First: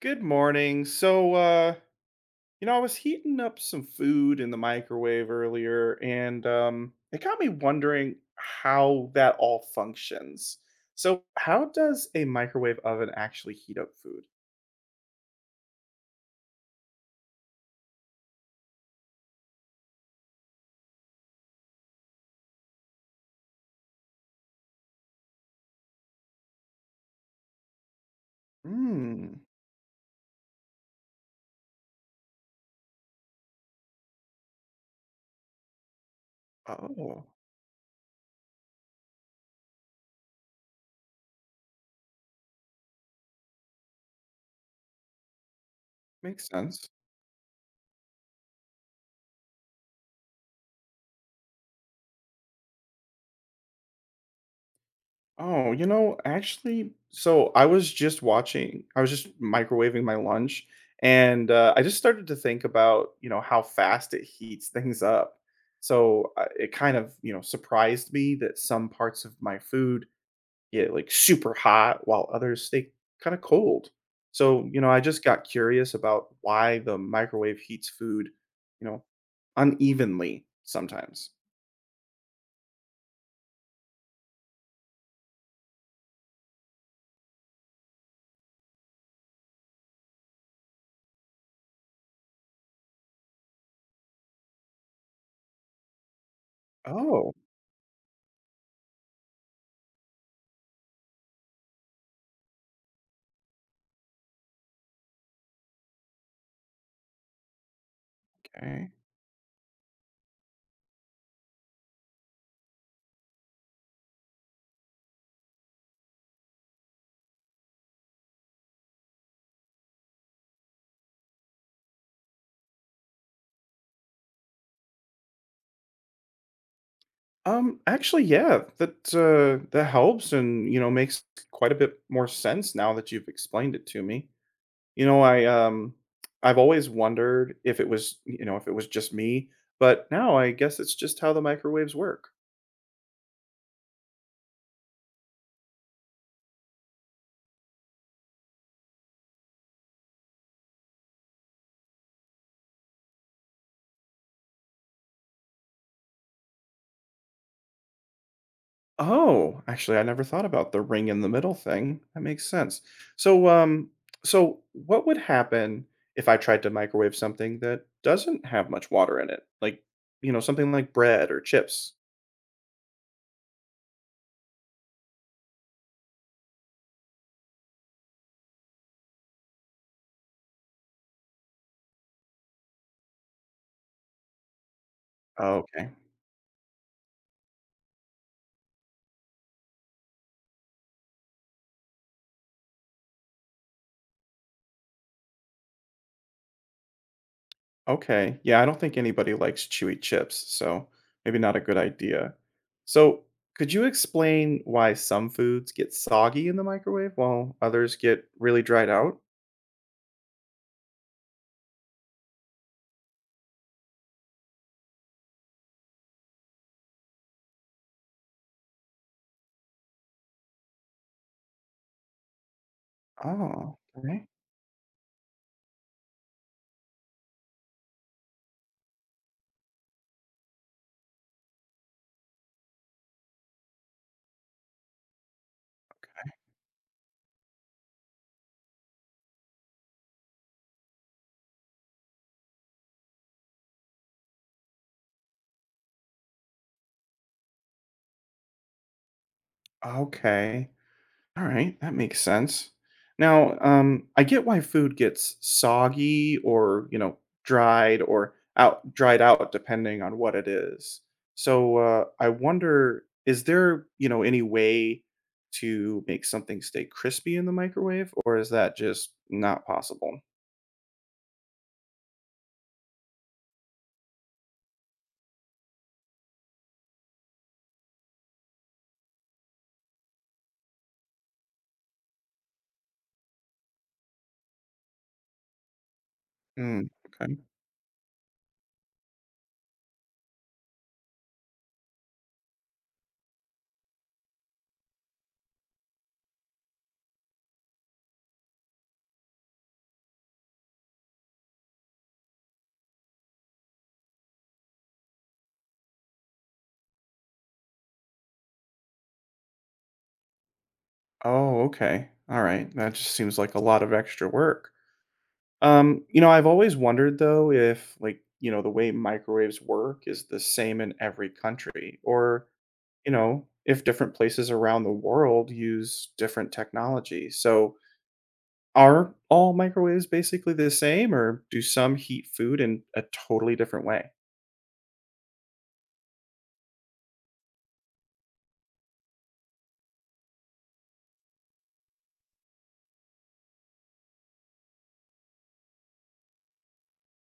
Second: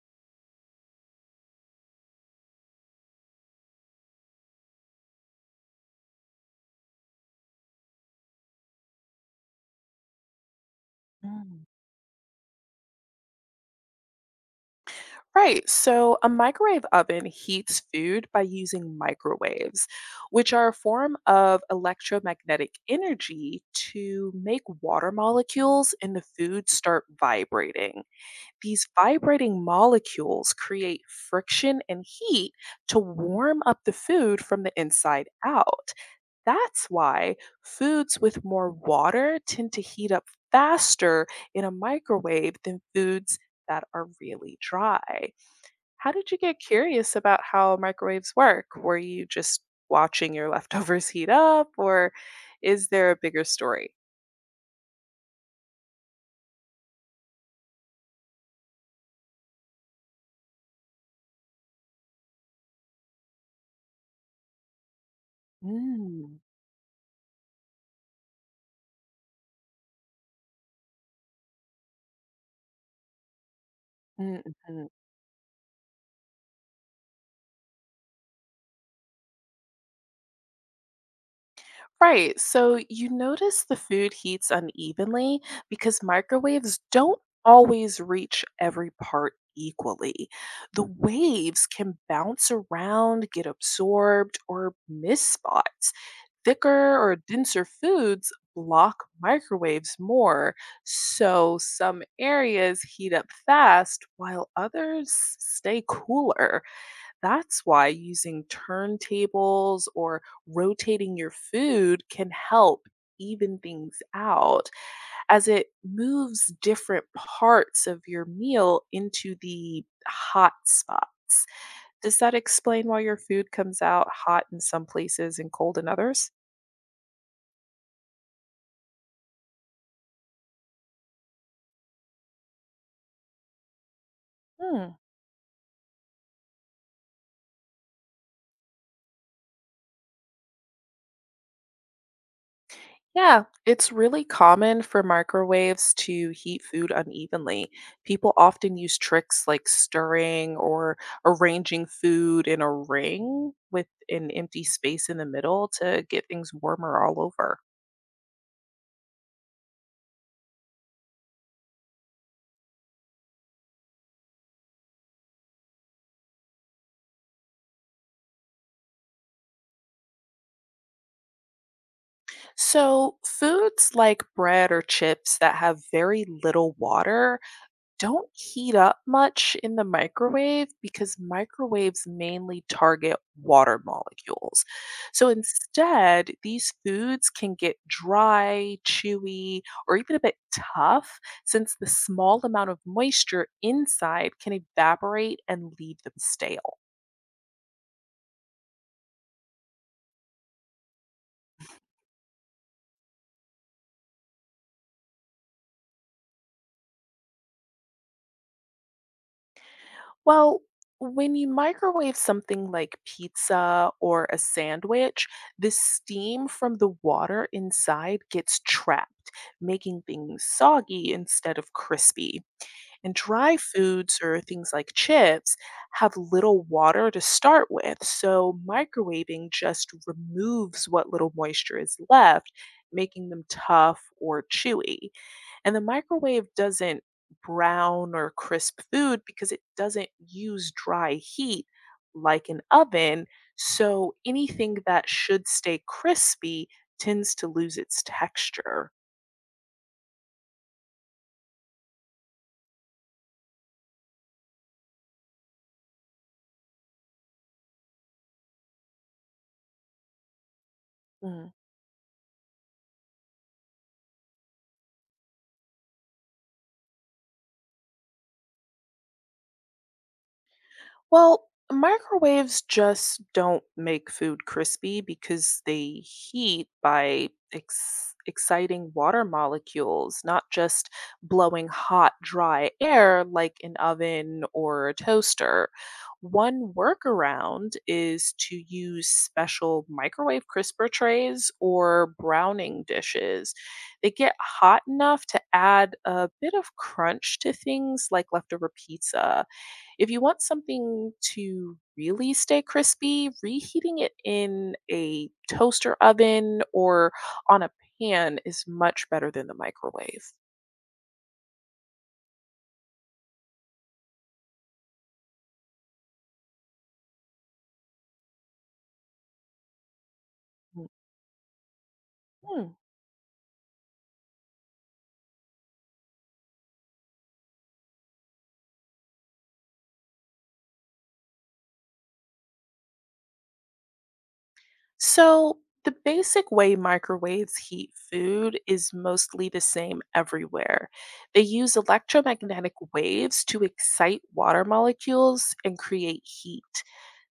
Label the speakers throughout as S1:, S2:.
S1: Good morning. I was heating up some food in the microwave earlier, and it got me wondering how that all functions. So,
S2: Mm.
S1: how does a microwave oven actually heat up food?
S2: Right. So a microwave oven heats food by using microwaves, which are a form of electromagnetic energy to make water molecules in the food start vibrating. These
S1: Hmm.
S2: vibrating molecules create friction and heat to warm up the food from the inside out. That's
S1: Oh,
S2: why foods with more water tend to heat up faster in a microwave than foods that are really dry. How did you
S1: makes
S2: get
S1: sense.
S2: curious about how microwaves work? Were you just watching your leftovers heat up, or is there a bigger story?
S1: So I was just watching, I was just microwaving my lunch, and I just started to think about, how fast it heats things up. So
S2: Mm,
S1: it kind of, surprised me that some parts of my food get like super hot while others stay kind of cold. So,
S2: mm,
S1: I just got curious about why the microwave heats food, you know, unevenly sometimes.
S2: Right. So you notice the food heats unevenly because microwaves don't always reach every part equally. The waves can bounce around, get absorbed, or miss spots. Thicker or
S1: Oh,
S2: denser foods block microwaves more, so some areas heat up fast while others stay cooler. That's why using
S1: okay.
S2: turntables or rotating your food can help even things out as it moves different parts of your meal into the hot spots. Does that explain why your food comes out hot in some places and cold in others?
S1: Actually, yeah, that that helps, and you know makes quite a bit more sense now that you've explained it to me.
S2: Hmm.
S1: You know, I've always wondered if it was you know if it was just me, but now I guess it's just how the microwaves work.
S2: Yeah, it's really common for microwaves to heat food unevenly. People often use tricks like stirring or arranging food in a ring with an empty space in the middle to get things warmer all over.
S1: Oh, actually, I never thought about the ring in the middle thing. That makes sense. So, um, so what would happen if I tried to microwave something that doesn't have much water in it, like something like bread or chips?
S2: So, foods like bread or chips that have very little water don't heat up much in the microwave because microwaves mainly target water molecules. So
S1: Oh, okay.
S2: instead, these foods can get dry, chewy, or even a bit tough since the small amount of moisture inside can evaporate and leave them stale.
S1: Okay. Yeah, I don't think anybody likes chewy chips, so maybe not a good idea. So, could you explain why some foods get soggy in the microwave while others get really dried out?
S2: Well, when you microwave something like pizza or a sandwich, the steam from the water inside gets trapped, making things soggy instead of crispy. And dry
S1: Oh,
S2: foods
S1: okay.
S2: or things like chips have little water to start with, so microwaving just removes what little moisture is left, making them tough or chewy. And the microwave doesn't brown or crisp food because it doesn't use dry heat like an oven. So anything that should stay crispy tends to lose its texture.
S1: Okay. All right, that makes sense. Now, I get why food gets soggy or, dried or out dried out depending on what it is. So, I wonder, is there, any way to make something stay crispy in the microwave, or is that just not possible?
S2: Well, microwaves just don't make food crispy because they heat by exciting water molecules, not just blowing hot, dry air like an oven or a toaster. One
S1: Mm, okay.
S2: workaround is to use special microwave crisper trays or browning dishes. They get hot enough to add a bit of crunch to things like leftover pizza. If you want something to really stay crispy, reheating it in a toaster oven or on a pan is much better than the microwave.
S1: Oh, okay. All right. That just seems like a lot of extra work. I've always wondered though if the way microwaves work is the same in every country or,
S2: Hmm.
S1: if different places around the world use different technology. So, are all microwaves basically the same or do some heat food in a totally different way?
S2: So, the basic way microwaves heat food is mostly the same everywhere. They use electromagnetic waves to excite water molecules and create heat.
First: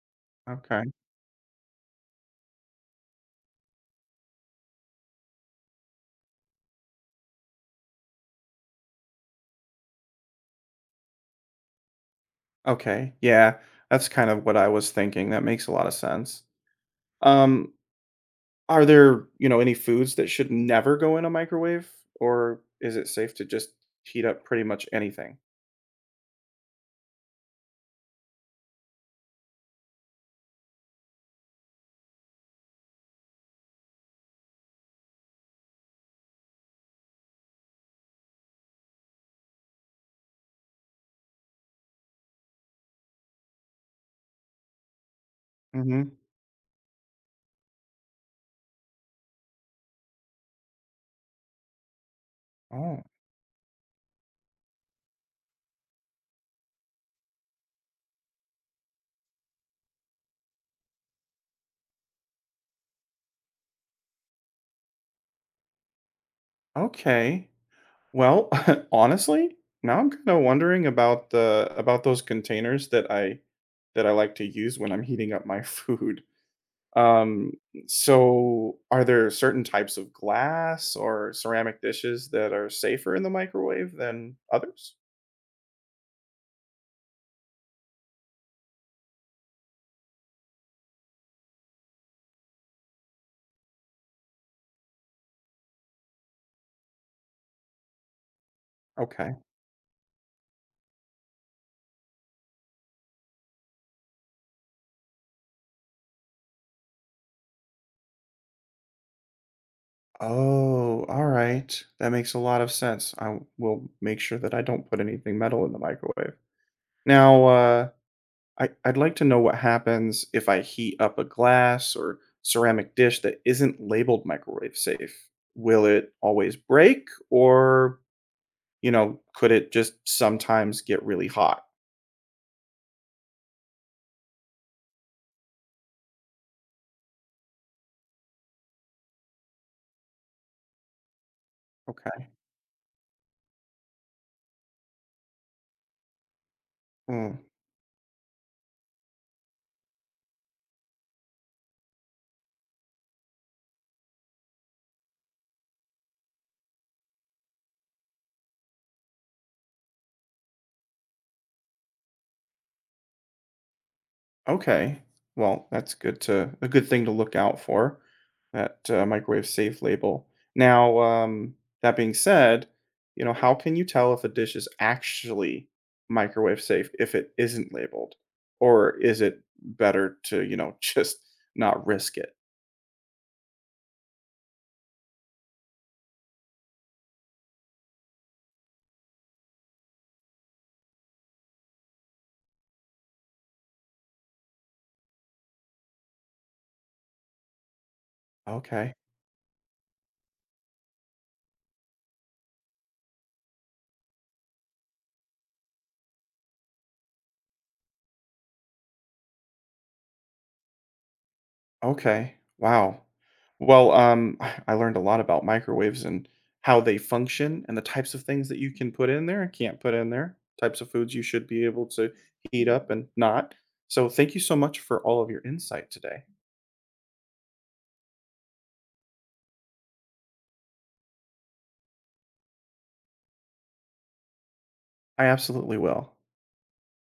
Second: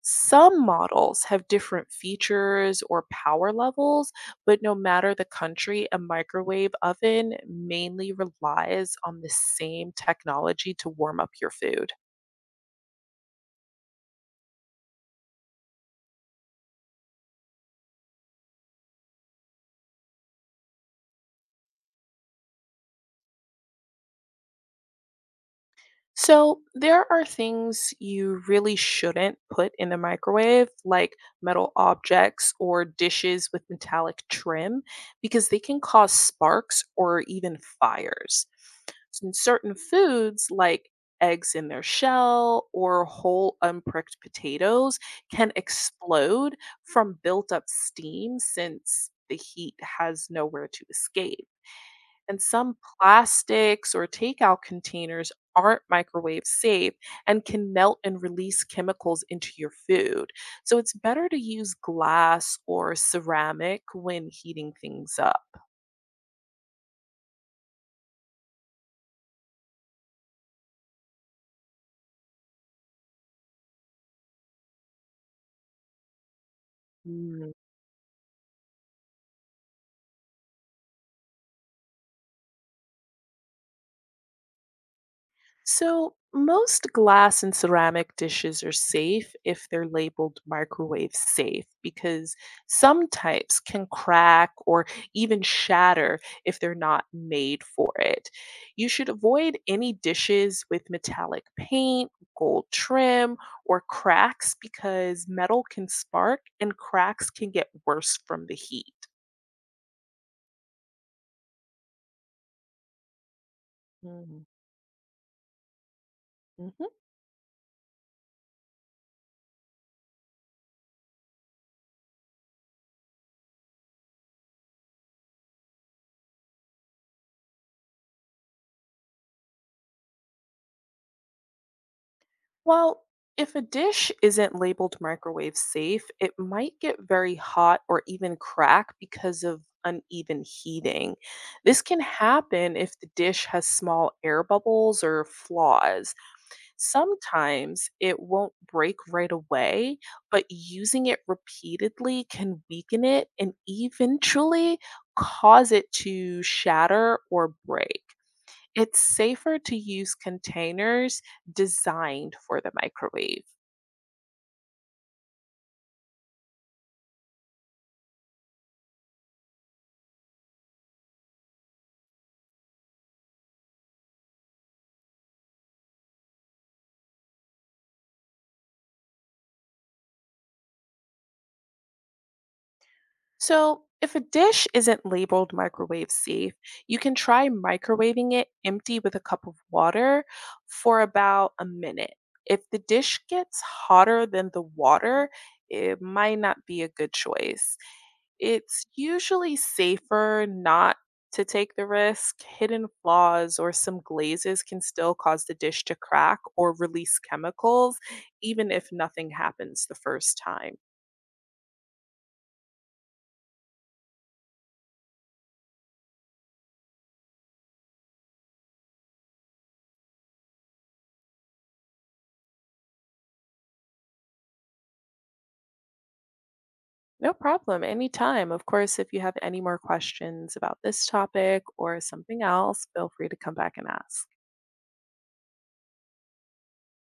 S2: Some
S1: Okay.
S2: models have different features or power levels, but no matter the country, a microwave oven mainly relies on the same technology to warm up your food.
S1: Okay. Yeah. That's kind of what I was thinking. That makes a lot of sense. Um Are there, any foods that should never go in a microwave, or is it safe to just heat up pretty much anything?
S2: So, there are things you really shouldn't put in the microwave, like metal objects or dishes with metallic trim, because they can cause sparks or even fires. In certain foods, like eggs in their shell or whole unpricked potatoes, can
S1: Mhm.
S2: explode from built up steam since the heat has nowhere to escape. And some
S1: Oh,
S2: plastics or takeout containers aren't microwave safe and can melt and release chemicals into your food. So it's better to use glass or ceramic when heating things up.
S1: okay. Well, honestly, now I'm kinda wondering about the about those containers that I like to use when I'm heating up my food. Um, so are there certain types of glass or ceramic dishes that are safer in the microwave than others?
S2: So, most glass and ceramic dishes are safe if they're labeled microwave safe, because some types can crack or even shatter if they're not made for it. You should
S1: Okay.
S2: avoid any dishes with metallic paint, gold trim, or cracks because metal can spark and cracks can get worse from the heat.
S1: Oh, all right. That makes a lot of sense. I will make sure
S2: Mhm.
S1: that I don't put anything metal in the microwave. Now, I'd like to know what happens if I heat up a glass or ceramic dish that isn't labeled microwave safe. Will it always break, or, could it just sometimes get really hot?
S2: Well, if a dish isn't labeled microwave safe, it might get very hot or even crack because of uneven heating. This can
S1: Okay.
S2: happen if the dish has small air bubbles or flaws. Sometimes it won't break right away, but using it repeatedly can weaken it and eventually cause it to shatter or break. It's safer to use containers designed for the microwave.
S1: Okay. Well, that's good to a good thing to look out for, that, microwave safe label. Now, that being said, how can you tell if a dish is actually microwave safe if it isn't labeled? Or is it better to, just not risk it?
S2: So, if a dish isn't labeled microwave safe, you can try microwaving it empty with a cup of water for about a minute. If the dish gets hotter than the water, it might not be a good choice. It's
S1: Okay.
S2: usually safer not to take the risk. Hidden flaws or some glazes can still cause the dish to crack or release chemicals, even if nothing happens the first time.
S1: Okay. Wow. Well, I learned a lot about microwaves and how they function and the types of things that you can put in there and can't put in there, types of foods you should be able to heat up and not. So, thank you so much for all of your insight today.
S2: No problem. Anytime. Of course, if you have any more questions about this topic or something else, feel free to come back and ask.
S1: I absolutely will.